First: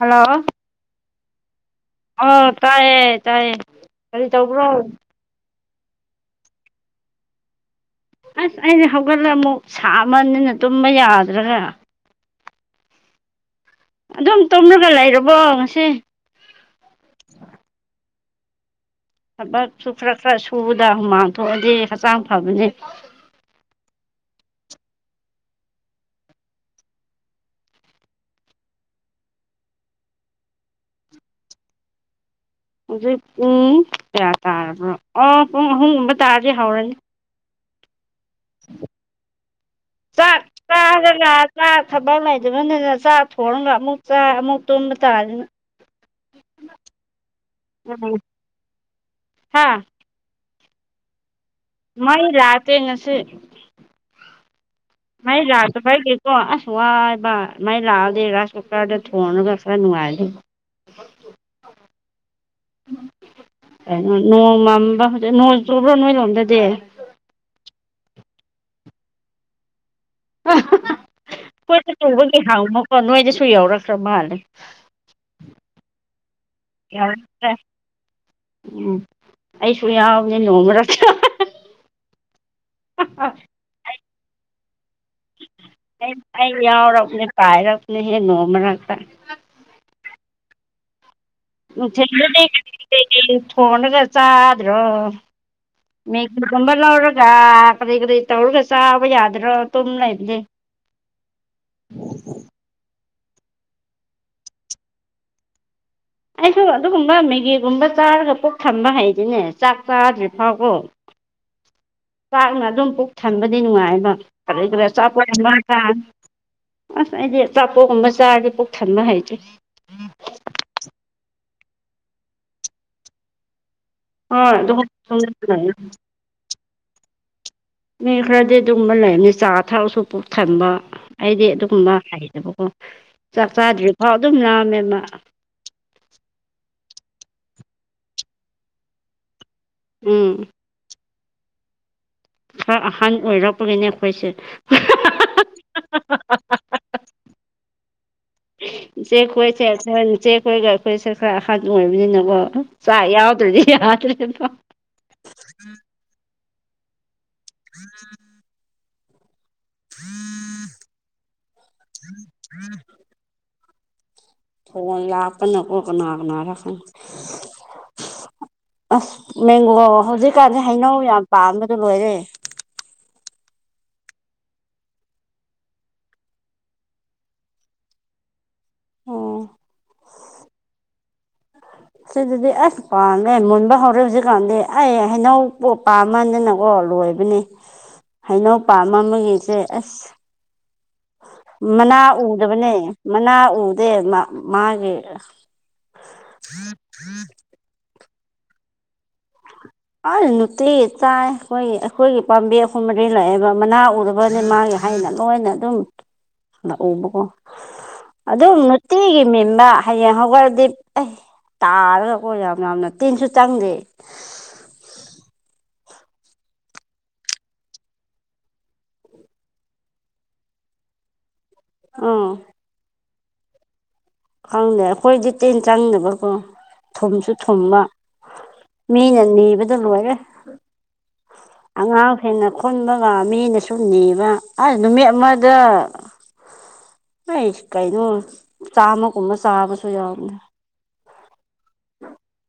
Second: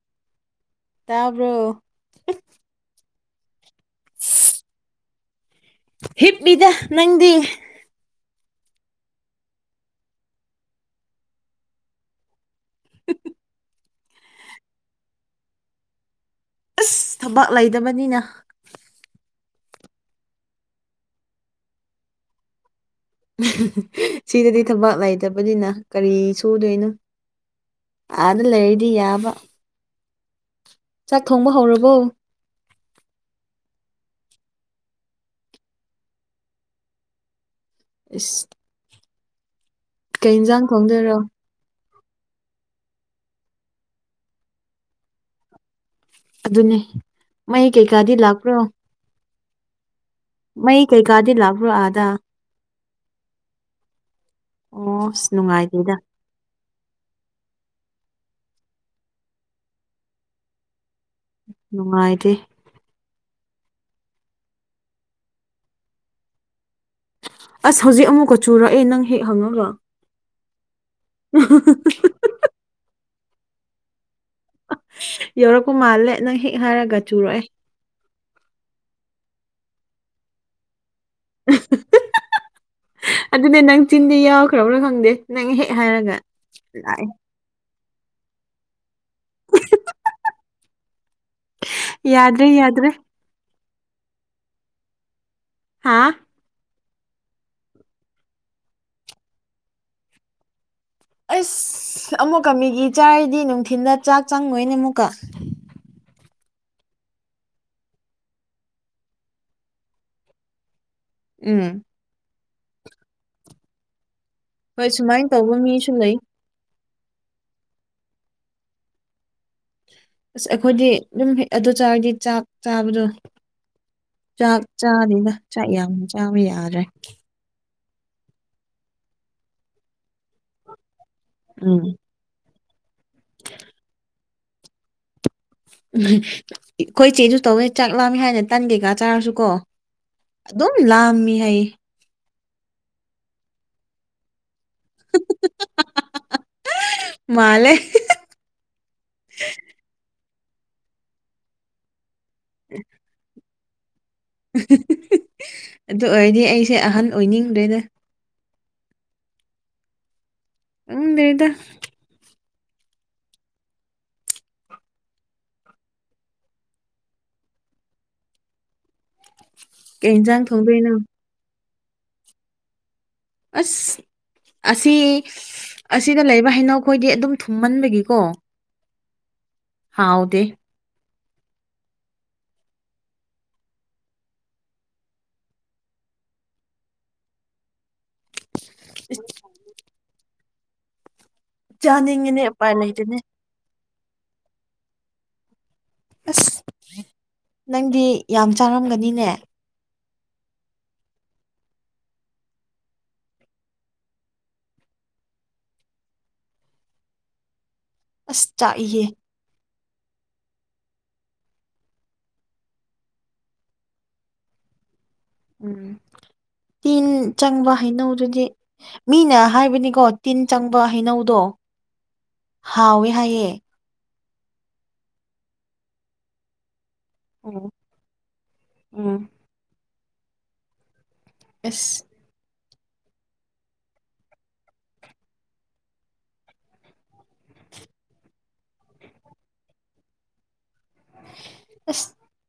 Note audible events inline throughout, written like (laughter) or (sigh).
Hello ꯇꯥꯔꯕ꯭ꯔꯣ ꯑ ꯇꯥꯏꯑ ꯆꯥꯏꯌꯦ ꯀꯔꯤ ꯇꯧꯕ꯭ꯔꯣ ꯍꯤꯞꯂꯤꯗ ꯅꯪꯗꯤ ꯑꯁ ꯑꯩꯁ ꯍꯧꯒꯠꯂꯒ ꯑꯃꯨꯛ ꯁꯥꯕꯅꯤꯅ ꯇꯨꯝꯕ ꯌꯥꯗ꯭ꯔꯒ ꯑꯗꯨꯝ ꯇꯧꯅꯒ ꯂꯩꯔꯕꯣ ꯉꯁꯤ ꯑꯁ ꯊꯕꯥꯛ ꯂꯩꯗꯕꯅꯤꯅ ꯊꯕꯛꯁꯨ ꯈꯔ ꯈꯔ ꯁꯨꯕꯗ ꯍꯨꯃꯥꯡ ꯊꯣꯛꯑꯗꯤ ꯍꯛꯆꯥꯡ ꯐꯕꯅꯤ ꯁꯤꯗꯗꯤ ꯊꯕꯥꯛ ꯂꯩꯇꯕꯅꯤꯅ ꯀꯔꯤ ꯁꯨꯗꯣꯏꯅꯣ ꯑꯥꯗ ꯂꯩꯗꯤ ꯌꯥꯕ ꯆꯥꯛ ꯊꯣꯡꯕ ꯍꯧꯔꯕꯣ ꯍꯧꯖꯤꯛ ꯄꯨꯡ ꯀꯌꯥ ꯇꯥꯔꯕ꯭ꯔꯣ ꯑꯣ ꯄꯨꯡ ꯑꯍꯨꯝꯒꯨꯝꯕ ꯇꯥꯔꯗꯤ ꯍꯧꯔꯅꯤ ꯏꯁ (unintelligible) ꯀꯩ ꯌꯦꯟꯖꯥꯡ ꯈꯣꯡꯗꯔꯣ ꯆꯥ ꯊꯕꯛ ꯂꯩꯇꯕꯅꯤꯅ ꯆꯥꯛ ꯊꯣꯡꯉꯒ ꯑꯃꯨꯛ ꯆꯥ ꯑꯃꯨꯛ ꯇꯨꯝꯕ ꯇꯥꯔꯗꯅ ꯑꯗꯨꯅꯦ ꯃꯩ ꯀꯩꯀꯥꯗꯤ ꯂꯥꯛꯄ꯭ꯔꯣ ꯍꯥꯥ ꯃꯩ ꯀꯩꯒꯗꯤ ꯂ ꯃꯥꯏ ꯂꯥꯛꯑꯇꯦ ꯉꯁ ꯑꯣ ꯑꯁ ꯉ ꯌꯥ ꯅꯨꯡꯉꯥꯏꯇꯦꯗ ꯐꯥꯏ ꯀ ꯑꯣꯣ ꯑꯁ ꯋꯥꯏꯕ ꯃꯥꯏ ꯂꯥꯛꯑꯗꯤ ꯔꯥꯏꯁ ꯀꯨꯀꯔꯗ ꯊꯣꯡꯉꯒ ꯈꯔ ꯅꯨꯡꯉꯥꯏꯔꯗꯤꯦ ꯎꯅꯨꯡꯥꯏꯗꯤ ꯀꯩꯅꯣ ꯅꯣꯡꯃꯝꯕ ꯍꯧꯛ ꯅꯣꯡꯇꯕ꯭ꯔꯣ ꯅꯣꯏ ꯂꯣꯝꯗꯗꯤꯦ ꯑꯁ ꯍꯧꯖꯤꯛ ꯑꯃꯨꯛꯀ ꯆꯨꯔꯛꯑꯦ ꯅꯪ ꯍꯦꯛ ꯍꯪꯉꯅꯕ꯭ꯔꯣ ꯍꯣꯏꯠꯇ ꯂꯧꯕꯒꯤ ꯍꯥꯡꯃꯀꯣ ꯅꯣꯏꯗꯁꯨ ꯌꯥꯎꯔꯛꯈ꯭ꯔ ꯃꯥꯜꯂꯦ ꯌꯧꯔꯛꯄ ꯃꯥꯜꯂꯦ ꯅꯪ ꯍꯦꯛ ꯍꯥꯏꯔꯒ ꯆꯨꯔꯑꯦ ꯌꯧꯔꯛꯈ꯭ꯔꯦ ꯎꯝ ꯑꯩꯁꯨ ꯌꯥꯎꯕꯅꯦ ꯅꯣꯡꯃꯔꯁꯨ ꯑꯗꯨꯅꯦ ꯅꯪ ꯆꯤꯟꯗꯤ ꯌꯥꯎꯈ꯭ꯔꯕ꯭ꯔꯥ ꯈꯪꯗꯦ ꯅꯪ ꯍꯦꯛ ꯍꯥꯏꯔꯒ ꯂꯥꯛꯑꯦ ꯄꯥꯏꯔꯁꯨꯅꯤ ꯍꯦ ꯅꯣꯃꯅꯥꯥꯛꯛꯇ ꯌꯥꯗ꯭ꯔꯦ ꯌꯥꯗ꯭ꯔꯦ ꯎ ꯊꯣꯡꯅꯒ ꯆꯥꯗ꯭ꯔꯣ ꯍꯥ ꯀꯒꯨꯝꯕ ꯂꯧꯔꯒ ꯀꯔꯤꯩ ꯀꯔꯤꯩ ꯇꯧꯔꯒ ꯆꯥꯕ ꯌꯥꯗ꯭ꯔꯣ ꯇꯨꯝ ꯂꯩꯔꯗꯤꯦ ꯑꯁ ꯑꯃꯨꯛꯀ ꯃꯤꯒꯤ ꯆꯥꯔꯤꯗꯤ ꯅꯨꯡꯊꯤꯤꯟꯗ ꯆꯥꯛ ꯆꯪꯉꯣꯏꯅꯦ ꯑꯃꯨꯛꯀ ꯑꯩꯁꯨ ꯑꯗꯨꯒꯨꯝꯕ ꯃꯦꯒꯤꯒꯨꯝꯕ ꯆꯥꯔꯒ ꯄꯨꯛ ꯊꯝꯕ ꯍꯩꯗꯨꯅꯦ ꯆꯥꯛ ꯆꯥꯗ꯭ꯔꯤ ꯐꯥꯎꯀꯣ ꯎꯝ ꯄꯥꯛꯅ ꯑꯗꯨꯝ ꯄꯨꯛ ꯊꯟꯕꯗꯤ ꯅꯨꯡꯉꯥꯏꯕ ꯀꯔ ꯈꯔ ꯍꯣꯏ ꯁꯨꯃꯥꯏꯅ ꯇꯧꯕ ꯑꯆꯥꯄꯣꯠꯥꯡ ꯃꯤꯁꯨ ꯂꯩ ꯑꯁ ꯑꯩꯗꯤ ꯑꯆꯥꯄꯣꯠꯀꯨꯝꯕ ꯆꯥꯔꯗꯤ ꯄꯨꯣꯛ ꯊꯟꯕ ꯍꯩꯇꯦ ꯑꯁ ꯑꯩꯈꯣꯏꯗꯤ ꯑꯗꯨꯝ ꯑꯗꯨ ꯆꯥꯔꯗꯤ ꯆꯥꯛ ꯆꯥꯕꯗꯣ ꯍꯣꯏ ꯆꯥꯛ ꯆꯥꯅꯤꯅ ꯑꯗꯨꯒꯨꯝꯕ ꯆꯥꯛ ꯌꯥꯝ ꯆꯥꯃ ꯌꯥꯗ꯭ꯔꯦ ꯃꯤ ꯈꯔꯗꯤ ꯑꯗꯨꯒꯕ ꯂꯩꯔꯅꯤ ꯆꯥ ꯊꯛꯁꯨ ꯄꯨꯛ ꯊꯟꯕ ꯑꯩꯗꯤ ꯎꯝ ꯑꯗꯨꯒꯨꯝꯕ ꯍꯩꯗꯕꯀꯣ ꯆꯥꯛ ꯆꯥꯗ꯭ꯔꯤꯐꯥꯎ ꯑꯗꯨꯝ ꯂꯥꯝꯃꯦ ꯎꯝ ꯑꯩꯈꯣꯏ ꯆꯦꯁꯨ ꯇꯧꯦ ꯆꯥꯛ ꯂꯥꯝꯃꯤ ꯍꯥꯏꯅ ꯇꯟꯒꯦꯒ ꯆꯥꯔꯁꯨ ꯀꯣ ꯎꯝ ꯑꯗꯨꯝ ꯂꯥꯝꯃꯤ ꯍꯥꯏ ꯈꯔ ꯑꯍꯟ ꯑꯣꯏꯔꯛꯄꯒꯤꯅꯦ ꯑꯩꯈꯣꯏꯁꯦ ꯃꯥꯂꯦ ꯏꯆꯦ ꯈꯣꯏꯁꯦ ꯈꯔ ꯏꯆꯦ ꯀꯣꯏꯒ ꯑꯩꯈꯣꯏꯁꯦ ꯈꯔꯍ ꯑꯣꯏꯕꯅꯤꯅꯀꯣ ꯁꯥ ꯌꯥꯎꯗ꯭ꯔꯔꯤꯗꯤ ꯌꯥ ꯑꯗꯨ ꯑꯣꯏꯔꯗꯤ ꯑꯩꯁꯦ ꯑꯍꯟ ꯑꯣꯏꯅꯤꯡꯗ꯭ꯔꯦꯗ ꯎꯝ ꯎ ꯂꯩꯗ ꯎꯝ ꯎꯝ ꯐꯣꯟ ꯂꯥꯛꯀꯅ ꯀ ꯀꯅꯥ ꯀꯅꯥꯔꯀꯅꯤ ꯑꯁ ꯃꯦꯡꯒꯣ ꯀꯩ ꯌꯦꯟꯁꯥꯡ ꯍꯧꯖꯤꯛꯀꯥꯟꯗꯤ ꯊꯣꯡꯗꯣꯏꯅꯣ ꯍꯩꯅꯧ ꯌꯥꯝ ꯄꯥꯝꯕꯗꯣ ꯂꯣꯏꯔꯦ ꯑꯁ ꯑꯁꯤ ꯑꯁꯤꯗ ꯂꯩꯔꯤꯕ ꯍꯩꯅꯧꯈꯣꯏꯗꯤ ꯑꯗꯨꯝ ꯊꯨꯝꯃꯟꯕꯒꯤꯀꯣ ꯑꯣ ꯍꯥ ꯍꯥꯎꯗꯦ ꯁꯤꯗꯗꯤ ꯑꯁ ꯄꯥꯝꯃꯦ ꯃꯨꯟꯕ ꯍꯧꯔꯦ ꯍꯧꯖꯤꯛꯀꯥꯟꯗꯤ ꯑꯩ ꯍꯩꯅꯧ ꯄꯥꯝꯃꯅꯤ ꯅꯪ ꯑꯣ ꯂꯣꯏꯕꯅꯤ (unintelligible) ꯍꯩꯅꯧꯄꯥ ꯑꯃꯒꯤꯁꯦ ꯑꯁ ꯃꯅꯥ ꯆꯥꯅꯤꯡꯉꯤꯅꯦ ꯎꯄꯥꯏ ꯎꯗꯕꯅꯦ ꯂꯩꯇꯦꯅꯦ ꯃꯅꯥ ꯎꯗꯦ ꯃꯥꯒꯤ ꯑꯁ ꯅꯪꯗꯤ ꯌꯥꯝ ꯆꯥꯔꯝꯒꯅꯤꯅꯦ ꯑ ꯅꯨꯡꯇꯤ ꯆꯥꯏ ꯑꯩꯈꯣꯏꯒꯤ ꯑꯩꯈꯣꯏꯒꯤ ꯄꯥꯝꯕꯤ ꯑꯍꯨꯝ ꯃꯔꯤ ꯂꯥꯛꯑꯦꯕ ꯃꯅꯥ ꯎꯗꯕꯅꯦ ꯃꯥꯒꯤ ꯍꯥꯏꯅ ꯂꯣꯏꯅ ꯑꯗꯨꯝ ꯂꯎꯕꯀꯣ ꯑꯁ ꯑꯗꯨꯝ ꯆꯥꯛꯏꯍꯦ ꯅꯨꯡꯇꯤꯒꯤ ꯏ ꯃꯦꯝꯕ ꯍꯌꯦꯡ ꯍꯧꯒꯠꯂꯗꯤ ꯑꯩ ꯇꯥꯔꯒꯀꯣ ꯌꯥꯝ ꯌꯥꯝꯅ ꯇꯤꯟꯁꯨ ꯆꯪꯗꯦ ꯎꯝ ꯇꯤꯟ ꯆꯪꯕ ꯍꯩꯅꯧꯗꯨꯗꯤ ꯃꯤꯅ ꯍꯥꯏꯕꯅꯤꯀꯣ ꯇꯤꯟ ꯆꯪꯕ ꯍꯩꯅꯧꯗꯣ ꯑꯥ ꯍꯥꯎꯋꯤ ꯍꯥꯏꯌꯦ ꯈꯪꯗꯦ ꯑꯩꯈꯣꯏꯗꯤ ꯇꯦꯟ ꯆꯪꯗꯕꯀꯣ ꯊꯨꯝꯁꯨ ꯎꯝ ꯊꯨꯝꯕ ꯃꯤꯅ ꯎꯝ ꯅꯤꯕꯗ ꯂꯣꯏꯔꯦ꯫ ꯑꯁ (unintelligible) ꯍꯦꯟꯅ ꯈꯨꯟꯕ ꯉ ꯃꯤꯅ ꯁꯨꯝ ꯅꯦꯕ ꯑꯁ ꯅꯨꯃꯤꯠ ꯑꯃꯗ ꯑꯩ ꯀꯩꯅꯣ ꯆꯥꯝꯃꯒꯨꯝꯕ ꯆꯥꯕꯁꯨ ꯌꯥꯎꯅꯤ꯫ (unintelligible)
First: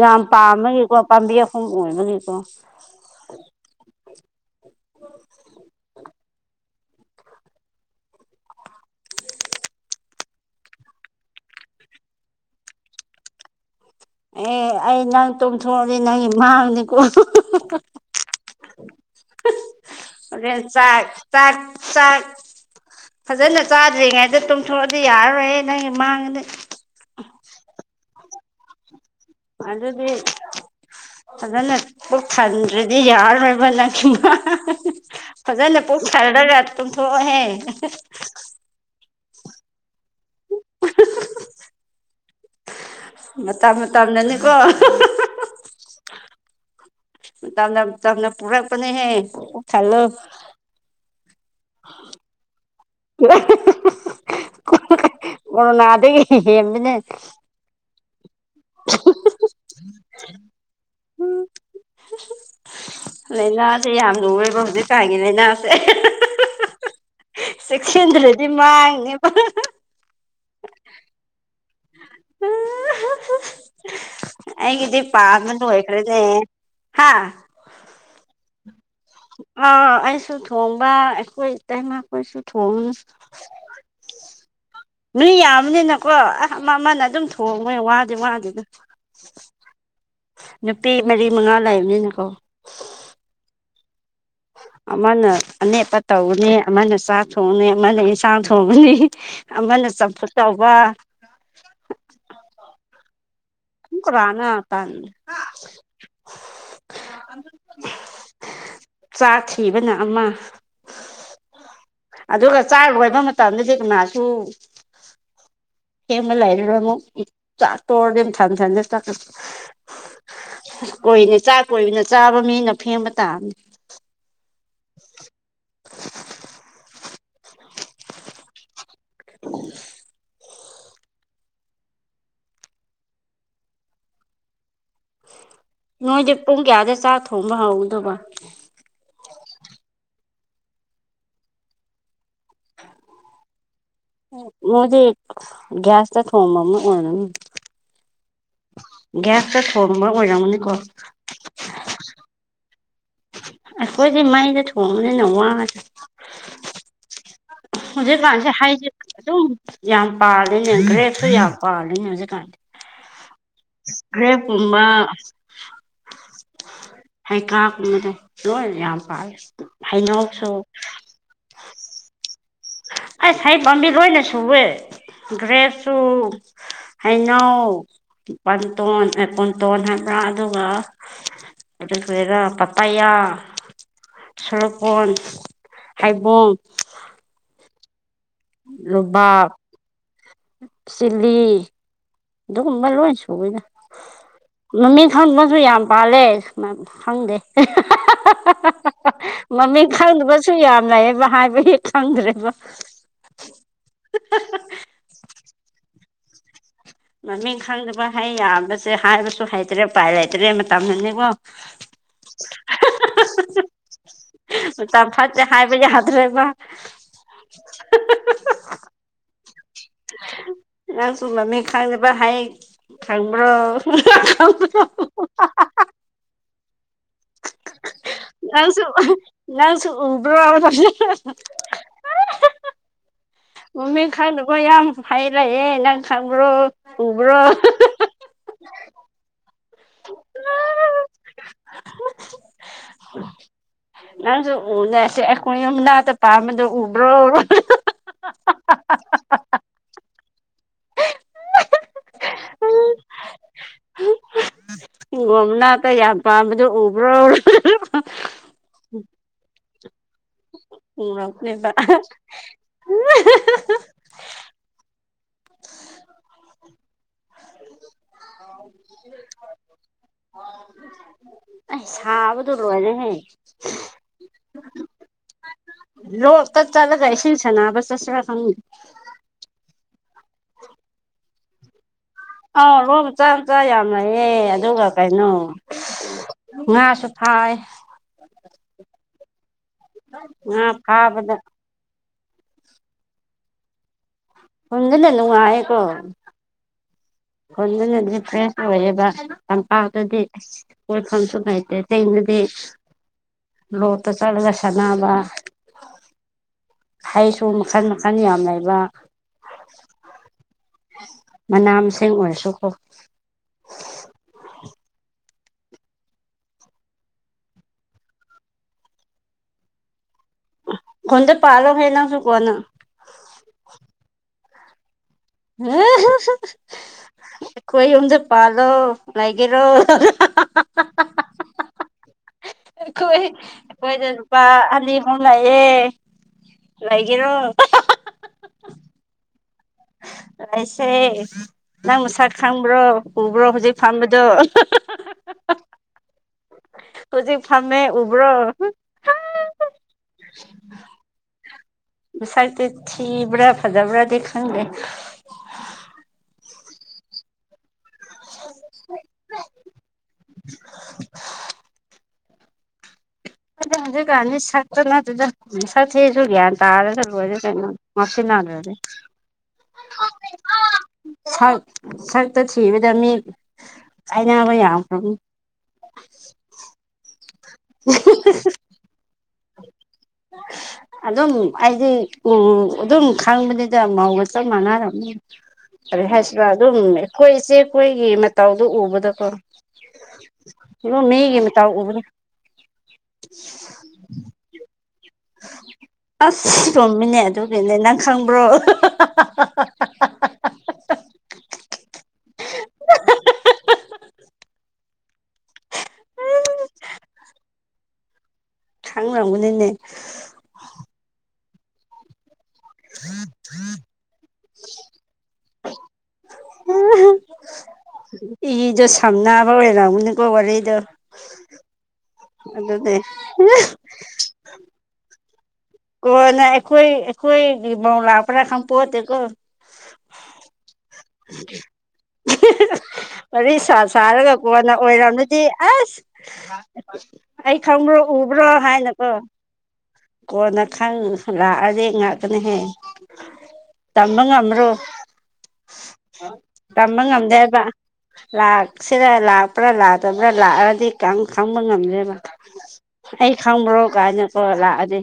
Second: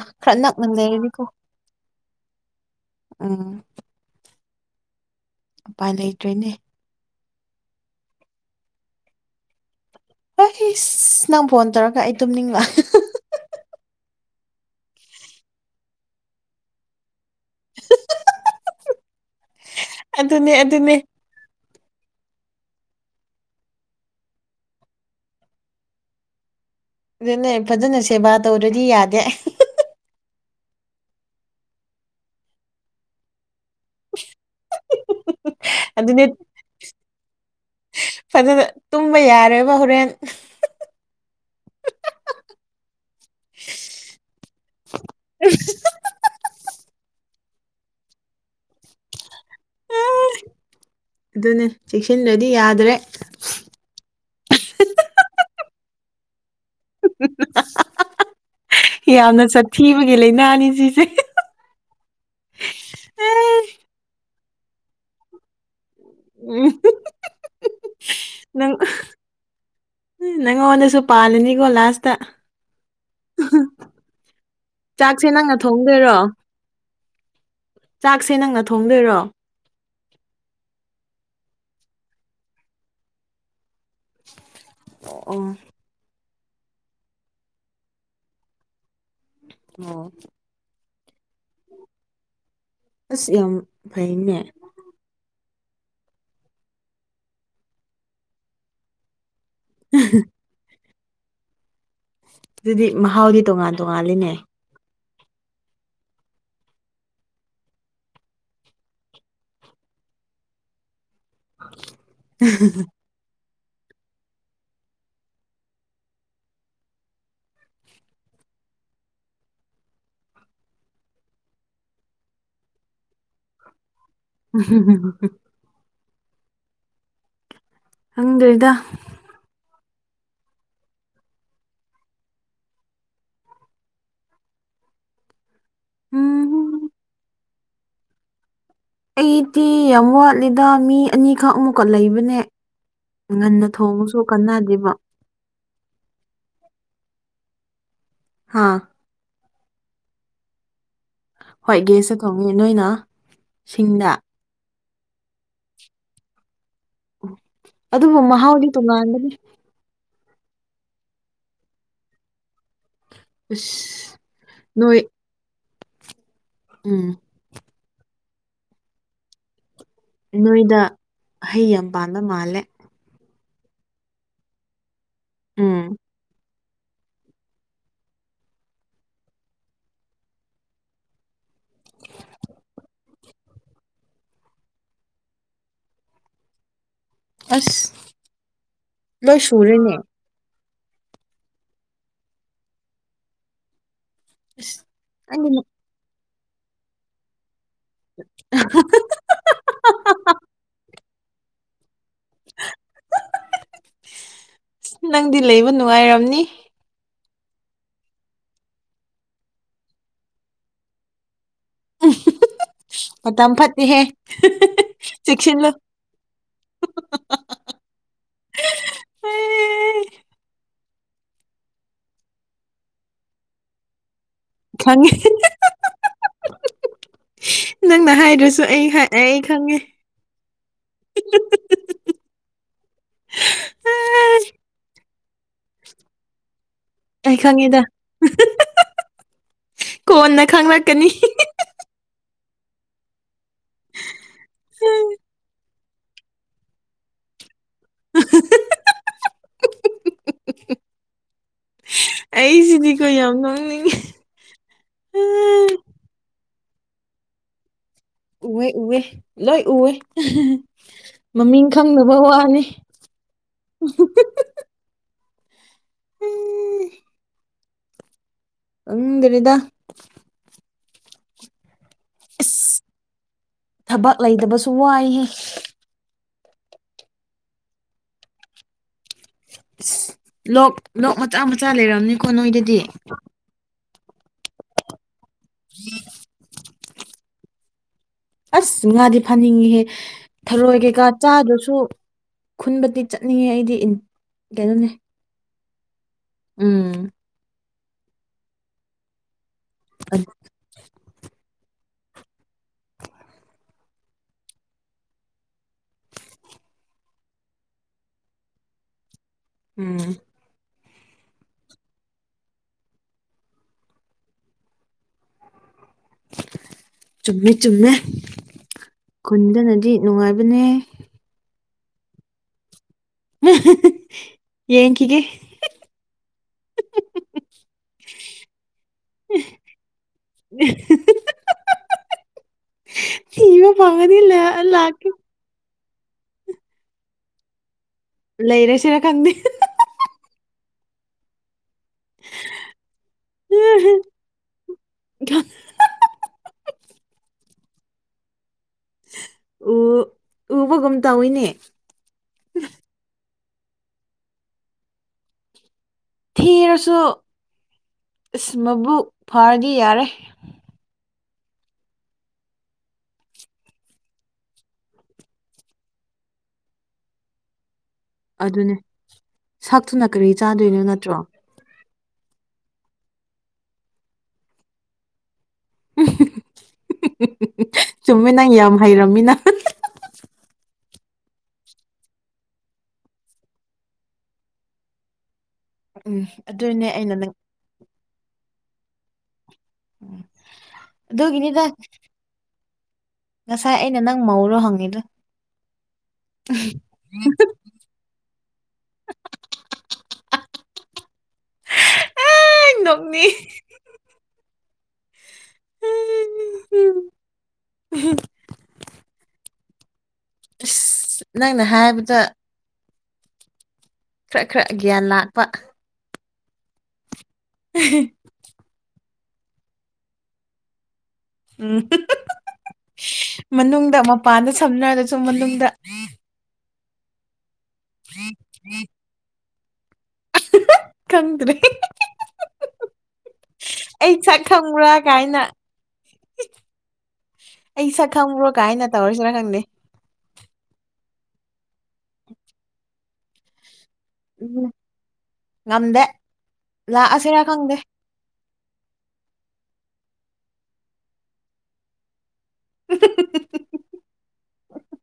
ꯌꯥꯝ ꯈꯔ ꯅꯛꯅ ꯄꯥꯝꯕꯒꯤꯀꯣ ꯂꯩꯔꯗꯤꯀꯣ ꯄꯥꯝꯕꯤ ꯑꯍꯨꯝ ꯑꯣꯏꯕꯒꯤꯀꯣ꯫ ꯎꯝ ꯎꯄꯥꯏ ꯂꯩꯇ꯭ꯔꯣꯏꯅꯦ꯫ ꯍꯣꯏꯁ ꯅꯪ ꯐꯣꯟ ꯇꯧꯔꯒ ꯑꯩ ꯇꯨꯝꯅꯤꯡꯕ (unintelligible) ꯑꯦ ꯑꯩ ꯅꯪ ꯇꯣꯡꯝꯊꯣꯛꯑꯗꯤ ꯅꯪ ꯃꯥꯡꯅꯤꯀꯣ ꯑꯗꯨꯅꯦ (unintelligible) (unintelligible) ꯑꯗꯨꯅꯦ ꯆꯥꯛ ꯆꯥꯛ ꯆꯥꯛ ꯐꯖꯅ ꯆꯥꯗ꯭ꯔꯤꯉꯩꯗ ꯇꯨꯝꯊꯣꯛꯑꯗꯤ ꯌꯥꯔꯔꯣꯏꯍꯦ ꯅꯪꯒꯤ ꯃꯥꯡꯉꯅꯤ꯫ ꯑꯗꯨꯅꯦ ꯐꯖꯅ ꯁꯦꯕꯥ ꯇꯧꯔꯗꯤ ꯌꯥꯗꯦ꯫ (unintelligible) ꯑꯗꯨꯅꯠꯄ ꯊꯟ꯭ꯔꯗꯤ ꯌꯥꯔ (unintelligible) ꯐꯖꯅ ꯄꯨꯡ ꯑꯗꯨꯅꯦ ꯊꯜꯂꯒ ꯇꯨꯝꯊꯣꯛꯑꯣꯍꯦ꯫ ꯐꯖꯅ ꯇꯨꯝꯕ ꯌꯥꯔꯣꯏꯕ ꯍꯣꯔꯦꯟ꯫ ꯃꯇ ꯃꯇꯝꯅꯅꯤꯀꯣ (unintelligible) (unintelligible) (unintelligible) ꯇꯅ ꯇꯅ ꯄꯨꯔꯛꯄꯅꯦ ꯍꯦ ꯈꯜꯂ꯫ ꯑꯗꯨꯅꯦ ꯆꯦꯛꯁꯤꯟꯗ꯭ꯔꯗꯤ ꯌꯥꯗ꯭ꯔꯦ꯫ (unintelligible) ꯅꯗꯒꯤ ꯍꯦꯟꯗꯅꯦ꯫ (unintelligible) ꯌꯥꯝꯅ ꯆꯊꯤꯕꯒꯤ ꯂꯥꯏꯅꯥꯅꯤ ꯁꯤꯁꯦ꯫ ꯂꯥꯏꯅꯥꯁꯦ ꯌꯥꯝ ꯂꯋꯦꯕ ꯍꯧꯖꯤꯛꯀꯥꯟꯒꯤ ꯂꯥꯏꯅꯥꯁꯦ꯫ ꯎꯝ (unintelligible) ꯆꯦꯛꯁꯤꯟꯗ꯭ꯔꯗꯤ ꯅꯪ ꯃꯥꯡꯅꯦ ꯅꯪꯉꯣꯟꯗꯁꯨ ꯄꯥꯜꯂꯅꯤꯀꯣ ꯂꯥꯁꯇ꯫ ꯑꯩꯒꯗꯤ ꯄ ꯆꯥꯛꯁꯦ ꯃ ꯅꯪꯅ ꯍꯣꯏ ꯊꯣꯡꯗꯣꯏꯔꯣ ꯀꯔꯗꯦ ꯍꯥ꯫ ꯆꯥꯛꯁꯦ ꯅꯪꯅ ꯊꯣꯡꯗꯣꯏꯔꯣ꯫ ꯑꯥ ꯑꯩꯁꯨ ꯊꯣꯡꯕ ꯑꯈꯣꯏ ꯏꯇꯩꯃꯈꯣꯏꯁꯨ ꯊꯣꯡꯉꯤ꯫ (unintelligible) ꯃꯤ ꯑꯣ ꯑꯣ ꯌꯥꯝꯕꯅꯤꯅꯀꯣ ꯑ ꯑꯃ ꯑꯃꯅ ꯑꯗꯨꯝ ꯊꯣꯡꯕꯣꯏ ꯋꯥꯗꯤ ꯋꯥꯗꯅ꯫ ꯑꯣ ꯅꯨꯄꯤ ꯃꯔꯤ ꯃꯉꯥ ꯂꯩꯕꯅꯤꯅꯀꯣ꯫ ꯑꯁ ꯌꯥꯝ ꯐꯩꯅꯦ꯫ ꯑꯃꯅ ꯑꯅꯠꯄ ꯇꯧꯕꯅꯤ ꯑꯃꯅ ꯆꯥꯛ ꯊꯣꯡꯅꯤ ꯑꯃꯅ ꯏꯟꯁꯥꯡ ꯊꯣꯡꯉꯅꯤ꯫ ꯑꯃꯅ ꯆꯝꯐꯨꯠ ꯇꯧꯕ ꯑꯗꯨꯗꯤ ꯃꯍꯥꯎꯗꯤ ꯇꯣꯡꯉꯥꯟꯂꯦ꯫ (unintelligible) ꯆꯥꯛ ꯊꯤꯕꯅ ꯑꯃ (unintelligible) ꯑꯗꯨꯒ ꯆꯥꯛ ꯂꯣꯏꯕ ꯃꯇꯝꯗꯗꯤ ꯀꯅꯥꯁꯨ ꯍꯦꯡꯕ ꯂꯩꯔꯨꯔꯦ ꯑꯃꯨꯛ ꯆꯥꯛꯇꯣꯔꯔꯗꯤ ꯊꯟ ꯊꯟꯁꯦ ꯆꯥꯛ ꯀꯣꯏꯅꯦ ꯆꯥꯛ ꯀꯣꯏꯃꯤꯅ ꯆꯥꯕ ꯃꯤꯅ ꯐꯦꯡꯕ ꯇꯥꯕꯅꯤ꯫ ꯎ (unintelligible) ꯍꯪꯗ꯭꯭ꯔꯦꯗ (unintelligible) ꯅꯣꯏꯁꯦ ꯄꯨꯡ ꯎꯝ ꯀꯌꯥꯗ ꯆꯥꯛ ꯊꯣꯡꯕ ꯍꯧꯗꯣꯕ꯫ ꯑꯩꯗꯤ ꯌꯥꯝ ꯋꯥꯠꯂꯤꯗ ꯃꯤ ꯑꯅꯤꯈꯛ ꯑꯃꯨꯛꯀ ꯂꯩꯕꯅꯦ꯫ ꯉꯟꯅ ꯊꯣꯡꯉ ꯃꯣꯢꯗꯤ ꯒ꯭ꯌꯥꯁꯇ ꯊꯣꯡꯕ ꯑꯣꯢꯔꯝꯅꯤ ꯍꯥꯥ ꯒ꯭ꯌꯥꯁꯇ ꯊꯣꯡꯕ ꯑꯣꯏꯔꯝꯒꯅꯤꯀꯣ ꯍꯣꯏ ꯒ꯭ꯌꯥꯁꯇ ꯊꯣꯡꯉꯤ ꯅꯣꯏꯅ ꯁꯤꯡꯗ ꯑꯩꯈꯣꯏꯗꯤ ꯃꯩꯗ ꯊꯣꯡꯕꯅꯤꯅ ꯋꯥꯏ ꯑꯗꯨꯕꯨ ꯍꯧꯖꯤꯛꯀꯥꯟꯁꯦ ꯃꯍꯥꯎꯗꯤ ꯍꯩꯁꯦ ꯇꯣꯉꯥꯟꯕꯅꯤ ꯑꯗꯨꯝ ꯌꯥꯝ ꯄꯥꯜꯂꯤꯅꯦ ꯒ꯭ꯔꯦꯞꯁꯨ ꯌꯥꯝ ꯄꯥꯜꯂꯤꯅꯦ ꯍꯧꯖꯤꯛꯀꯥꯟ ꯑꯁ ꯒ꯭ꯔꯦꯞꯀꯨꯝꯕ ꯅꯣꯏ ꯎꯝ ꯍꯩꯀꯥꯀꯨꯝꯕꯗ ꯂꯣꯏ ꯌꯥꯝ ꯄꯥꯝꯂꯦ ꯅꯣꯏꯗ ꯍꯩ ꯌꯥꯝ ꯄꯥꯟꯕ ꯃꯥꯜꯂꯦ ꯑ ꯍꯩ ꯄꯥꯝꯕꯤ ꯂꯣꯏꯅ ꯁꯨꯋꯦ ꯎꯝ ꯒ꯭ꯔꯦꯞꯁꯨ ꯍꯩꯅꯧ ꯄꯟꯇꯣꯟ ꯄꯨꯟꯇꯣꯟ ꯍꯥꯏꯕ꯭ꯔꯥ ꯑꯗꯨꯒ ꯑꯗꯨ ꯀꯔꯤꯔ ꯄꯄꯌꯥ ꯆꯣꯔꯣꯐꯣꯟ ꯍꯩꯕꯣꯡ ꯑꯁ ꯂꯣꯏ ꯅꯣꯕꯥꯥꯞ ꯁꯨꯔꯦꯅꯦ ꯆꯤꯜꯂꯤ ꯑꯗꯨꯒꯨꯝꯕ ꯂꯣꯏ ꯁꯨꯏꯌꯦꯗ ꯑꯁ ꯃꯃꯤꯡ ꯅꯪꯗꯤ ꯈꯪꯕꯁꯨ ꯅꯨ- ꯌꯥꯝ ꯄꯥꯜꯂꯦ ꯈꯪꯗꯦ ꯃꯃꯤꯡ ꯈꯪꯗꯕꯁꯨ ꯌꯥꯝꯅ ꯂꯩꯌꯦ ꯍꯥꯏꯕ ꯍꯦꯛ ꯈꯪꯗ꯭ꯔꯦ ꯋꯥ ꯅꯪꯗꯤ ꯂꯩꯕ ꯅꯨꯡꯉꯥꯏꯔꯝꯅꯤ ꯃꯃꯤꯡ ꯈꯪꯗꯕ ꯍꯩ ꯌꯥꯝꯕꯁꯦ ꯍꯥꯏꯕꯁꯨ ꯍꯩꯇ꯭ꯔꯦ ꯎꯄꯥꯏ ꯂꯩꯇ꯭ꯔꯦ ꯃꯇꯝꯅꯅꯤꯀꯣ ꯃꯇꯝ ꯐꯠꯇꯦꯍꯦ (unintelligible) ꯃꯇꯝ ꯐꯠꯇꯦ ꯆꯦꯛꯁꯤꯜꯂꯣ ꯍꯥꯏꯕ ꯌꯥꯗ꯭ꯔꯦꯕ ꯑꯦ, ꯅꯪꯁꯨ ꯃꯃꯤꯡ ꯈꯪꯗꯕ ꯍꯩ ꯈꯪꯕ꯭ꯔꯣ ꯈꯪꯉꯦ ꯅꯪꯅ ꯍꯥꯏꯗ꯭ꯔꯁꯨ ꯅꯪꯁꯨ ꯑꯩ ꯍꯥꯏ- ꯑꯩ ꯈꯪꯉꯦ ꯅꯪꯁꯨ ꯎꯕ꯭ꯔꯣ ꯃꯃꯤ ꯑꯦ, ꯈꯪꯗꯕ ꯌꯥꯝ ꯍꯩ ꯂꯩꯌꯦ ꯅꯪ ꯈꯪꯕ꯭ꯔꯣ ꯑꯩ ꯎꯕ꯭ꯔꯣ ꯈꯪꯉꯤꯗ ꯀꯣꯟꯅ ꯈꯪꯪꯂꯛꯀꯅꯤ ꯅꯁꯨ ꯎꯟꯅꯁꯦ ꯑꯈꯣꯏ ꯄꯝꯕꯗꯣ ꯎꯕ꯭ꯔꯣ (inaudible) ꯑꯩꯁꯤꯗꯤꯀꯣ ꯌꯥꯝ ꯅꯣꯛꯅꯤꯡꯉꯦ ꯒꯣꯝ ꯅꯥꯞꯄꯥ ꯌꯥꯝ ꯄꯥꯝꯕꯗꯨ ꯎꯕ꯭ꯔꯣ ꯎꯏ ꯎꯏ ꯂꯣꯏ ꯎꯏ ꯃꯃꯤꯡ ꯎꯔꯛꯅꯦꯕ ꯈꯪꯗꯅꯕ ꯋꯥꯅꯤ ꯈꯪꯗ꯭ꯔꯦꯗ (inaudible) ꯑꯩ ꯁꯥꯕꯗꯨ ꯑꯁ ꯂꯣꯏꯔꯦꯍꯦ ꯊꯕꯛ ꯂꯩꯇꯕꯁꯨ ꯋꯥꯏꯍꯦ ꯂꯣꯛꯇ ꯆꯠꯂꯒ ꯏꯁꯤꯡ ꯁꯥꯅꯕꯅ ꯆꯠꯁꯤꯔ ꯈꯪ ꯂꯣꯛ ꯂꯣꯛ ꯃꯆꯥ ꯃꯆꯥ ꯂꯩꯔꯝꯅꯤ ꯑꯥꯎ ꯂꯣꯛ ꯃꯆꯥ ꯃꯆꯥ ꯌꯥꯝ ꯂꯩꯌꯦ ꯑꯗꯨꯒ ꯀꯩꯅꯣ ꯉꯥꯁꯨ ꯐꯥꯏ ꯑꯁ ꯉꯥꯗꯤ ꯐꯅꯤꯡꯉꯤꯍꯦ ꯉꯥ ꯊꯔꯣꯏ ꯀꯩꯀꯥ ꯐꯥꯕꯗ ꯆꯥꯗ꯭ꯔꯁꯨ ꯈꯨꯟꯕꯗꯤ ꯆꯠꯅꯤꯡꯉꯦ ꯑꯩꯗꯤ ꯀꯩꯅꯣꯅꯦ ꯅꯨꯡꯉꯥꯏꯀꯣ ꯎꯝ ꯍꯣꯟꯗꯅꯗꯤ ꯐ꯭ꯔꯦꯁ ꯑꯣꯏꯌꯦꯕ ꯇꯝꯄꯥꯛꯇꯗꯤ ꯀꯣꯏꯐꯝꯁꯨ ꯂꯩꯇꯦ ꯆꯤꯡꯗꯗꯤ ꯂꯣꯛꯇ ꯆꯠꯂꯒ ꯁꯥꯟꯅꯕ ꯍꯩꯁꯨ ꯃꯈꯟ ꯃꯈꯟ ꯌꯥꯝ ꯂꯩꯕ ꯎꯝ ꯃꯅꯥ ꯃꯁꯤꯡ ꯑꯣꯏꯔꯁꯨꯀꯣ ꯆꯨꯝꯃꯦ ꯆꯨꯝꯃꯦ ꯈꯨꯟꯗꯅꯗꯤ ꯅꯨꯡꯉꯥꯏꯕꯅꯦ ꯀꯣꯟꯗ ꯄꯥꯂꯣꯍꯦ ꯅꯪꯁꯨꯨ ꯀꯣꯟꯅ ꯌꯦꯡꯒꯤꯒꯦ (inaudible) ꯈꯣꯏ ꯌꯨꯝꯗ ꯄꯥꯜꯂꯣ ꯂꯩꯒꯦꯔꯣ ꯑꯩꯈꯣꯏ ꯊꯕ ꯐꯉꯗꯤ ꯂ ꯂꯥꯛꯀ ꯂꯥꯛꯑꯦꯍꯦ ꯂꯩꯒꯦꯔꯣ ꯂꯩꯔꯁꯤꯔ ꯈꯪꯗꯦ ꯂꯩꯁꯦ ꯅꯪ ꯃꯁꯛ ꯈꯪꯕ꯭ꯔꯣ ꯎꯕ꯭ꯔꯣ ꯍꯧꯖꯤꯛ ꯐꯝꯕꯗꯣ (inaudible) ꯍꯧꯖꯤꯛ ꯐꯝꯃꯦ ꯎꯕ꯭ꯔꯣ ꯎ ꯎꯕꯒꯨꯝ ꯇꯧꯋꯤꯅꯦ ꯃꯁꯛꯇꯤ ꯊꯤꯕ꯭ꯔꯥ ꯐꯖꯕ꯭ꯔꯥꯗꯤ ꯈꯪꯗꯦ ꯊꯤꯔꯁꯨ ꯑꯁ ꯃꯕꯨꯛ ꯐꯥꯔꯗꯤ ꯌꯥꯔꯦ (inaudible) ꯑꯗꯨ ꯍꯧꯖꯤꯛꯀꯥꯟꯗꯤ ꯁꯛꯇ ꯅꯠꯇꯗ ꯁꯛꯊꯦꯁꯨ ꯒ꯭ꯌꯥꯟ ꯇꯥꯔꯒꯁꯨ ꯂꯣꯏꯔꯦ ꯀꯩꯅꯣ ꯉꯥꯎꯁꯤꯟꯅꯗꯔꯥꯗꯤ ꯑꯗꯨꯅꯦ ꯁꯛꯇꯨꯅ ꯀꯔꯤ ꯆꯥꯗꯣꯏꯅꯣ ꯅꯠꯇ꯭ꯔꯣ ꯁꯥꯛ ꯁꯛꯇ ꯊꯤꯕꯗꯤ ꯃꯤ ꯀꯥꯟꯅꯕ ꯌꯥꯝꯈꯔꯥꯕꯅꯤ ꯆꯨꯝꯃꯦ ꯅꯪ ꯌꯥꯝ ꯍꯩꯔꯝꯃꯤꯅ (inaudible) ꯑꯗꯨꯝ ꯑꯩꯗꯤ ꯎ ꯑꯗꯨꯝ ꯈꯪꯕꯅꯤꯗ ꯃꯧꯒ ꯆꯞ ꯃꯥꯟꯅꯔꯕꯅꯤ ꯑ ꯎꯝ ꯍꯥꯏꯁꯤꯔ ꯑꯗꯨꯝ ꯑꯗꯨꯅꯦ ꯑꯩꯅ ꯑꯩꯈꯣꯏ ꯅꯪ ꯏꯆꯦ ꯑꯩꯈꫭꯏꯒꯤ ꯃꯇꯥꯎꯗꫭ ꯎꯕꯗꯀꯣ ꯑꯗꯨꯝ ꯃꯤꯒꯤ ꯑꯗꯨꯒꯤꯅꯤꯗ ꯃꯇꯧ ꯎꯕꯗ ꯉꯁꯥꯏ ꯅꯪ ꯃꯧꯔꫭ ꯍꯪꯉꯤꯗꫭ ꯑꯁ ꯆꯨꯝꯃꯤꯅꯦ ꯑꯗꯨꯒꯤꯅꯦ ꯅꯪ ꯈꯪꯕ꯭ꯔꯣ ꯑ ꯅꯣꯛꯅꯤ ꯈꯥꯡꯅꯒꯅꯤꯅꯦ ꯑꯁ ꯅꯪꯅ ꯍꯥꯏꯕꯗ (unintelligible) (inaudible) ꯈꯔ ꯈꯔ ꯒ꯭ꯌꯥꯟ ꯂꯥꯛꯄ ꯎꯝꯍꯨꯝ ꯎꯡ (inaudible) ꯏꯗꫭ ꯁꯝꯅꯕ ꯑꯣꯏꯔꯝꯒꯅꯤꯀꯣ ꯋꯥꯔꯤꯗꫭ ꯎꯝ ꯃꯅꯨꯡꯗ ꯃꯄꯥꯟꯗ ꯁꯝꯅꯔꯒꯁꯨ ꯃꯅꯨꯡꯗ ꯀꯣꯟ ꯅꯪ ꯑꯩꯈꯣꯏ ꯑꯩꯈꯣꯏꯒꯤ ꯃꯩ ꯂꯥꯛꯄ꯭ꯔꯥ ꯈꯪꯄꯣꯟꯇꯦꯀꯣ ꯈꯪꯗꯔꯦ ꯋꯥꯔꯤ ꯁꯥ ꯑꯩ ꯁꯥꯔꯒ ꯁꯛ ꯀꯣꯟꯅ ꯈꯪꯕ꯭ꯔꯥ ꯑꯣꯏꯔꯝꯃꯗꯤ ꯀꯥꯏꯅ ꯑꯁ ꯑꯩ ꯈꯪꯕ꯭ꯔꯣ ꯁꯛ ꯎꯕ꯭ꯔꯣ ꯈꯪꯕ꯭ꯔꯣ ꯀꯥꯏꯅ ꯍꯥꯏꯅꯀꯣ ꯇꯧꯔꯁꯤꯔꯥ ꯈꯪꯗꯦ ꯀꯣꯟꯅ ꯈꯪ ꯂꯥꯛꯑꯗꯤ ꯉꯥꯛ ꯀꯅꯤꯍꯦ ꯇꯝꯕ ꯎꯝ ꯉꯝꯕꯔꫭ ꯉꯝꯗꯦ ꯇꯝꯕ ꯂꯥꯛꯑꯁꯤꯔꯥ ꯉꯝꯗꯦꯕꯥ ꯈꯪꯗꯦ ꯂꯥꯛꯁꯤꯔꯥ ꯂꯥꯛꯄ꯭ꯔꯥ ꯂꯥꯛꯇꯕ꯭ꯔꯥ ꯂꯥꯛꯑꯗꯤ ꯈꯪꯕ ꯉꯝꯗ꯭ꯔꯦꯕ ꯑꯩ ꯈꯪꯕ꯭ꯔꯣ ꯀꯥꯏꯅ ꯂꯥꯛꯑꯗꯤ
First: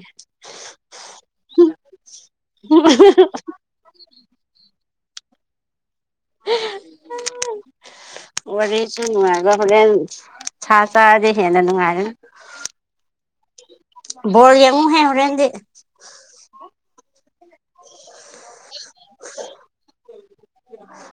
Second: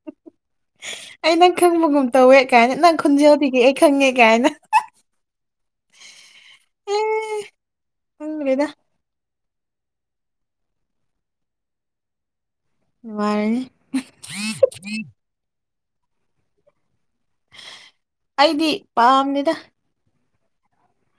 ꯑꯩ ꯅꯪ ꯈꯪꯕꯒꯨꯝ ꯇꯧꯋꯦ ꯀꯥꯏꯅ ꯅꯪ ꯈꫭꯟꯖꯦꯜ ꯗꯒꯤ ꯅꯪ ꯈꯤꯉꯦ ꯀꯥꯏꯅ ꯑꯦ ꯈꯪꯗ꯭ꯔꯦꯗ ꯋꯥꯔꯤ ꯋꯥꫪꯤꯁꯨ ꯅꯨꯡꯉꯥꯏꯕ ꯍꯣꯔꯦꯟ ꯁꯥ ꯆꯥꯔꯗꯤ ꯍꯦꯟꯅ ꯅꯨꯡꯉꯥꯏꯒꯅꯤ ꯅꯨꯡꯉꯥꯏꯔꯅꯤ ꯕꯣꯜ ꯌꯦꯉꯅꯨꯡ ꯍꯦꯔꯦꯟꯦ ꯑꯩꯗꯤ ꯄꯥꯝꯅꯤꯗ (inaudible)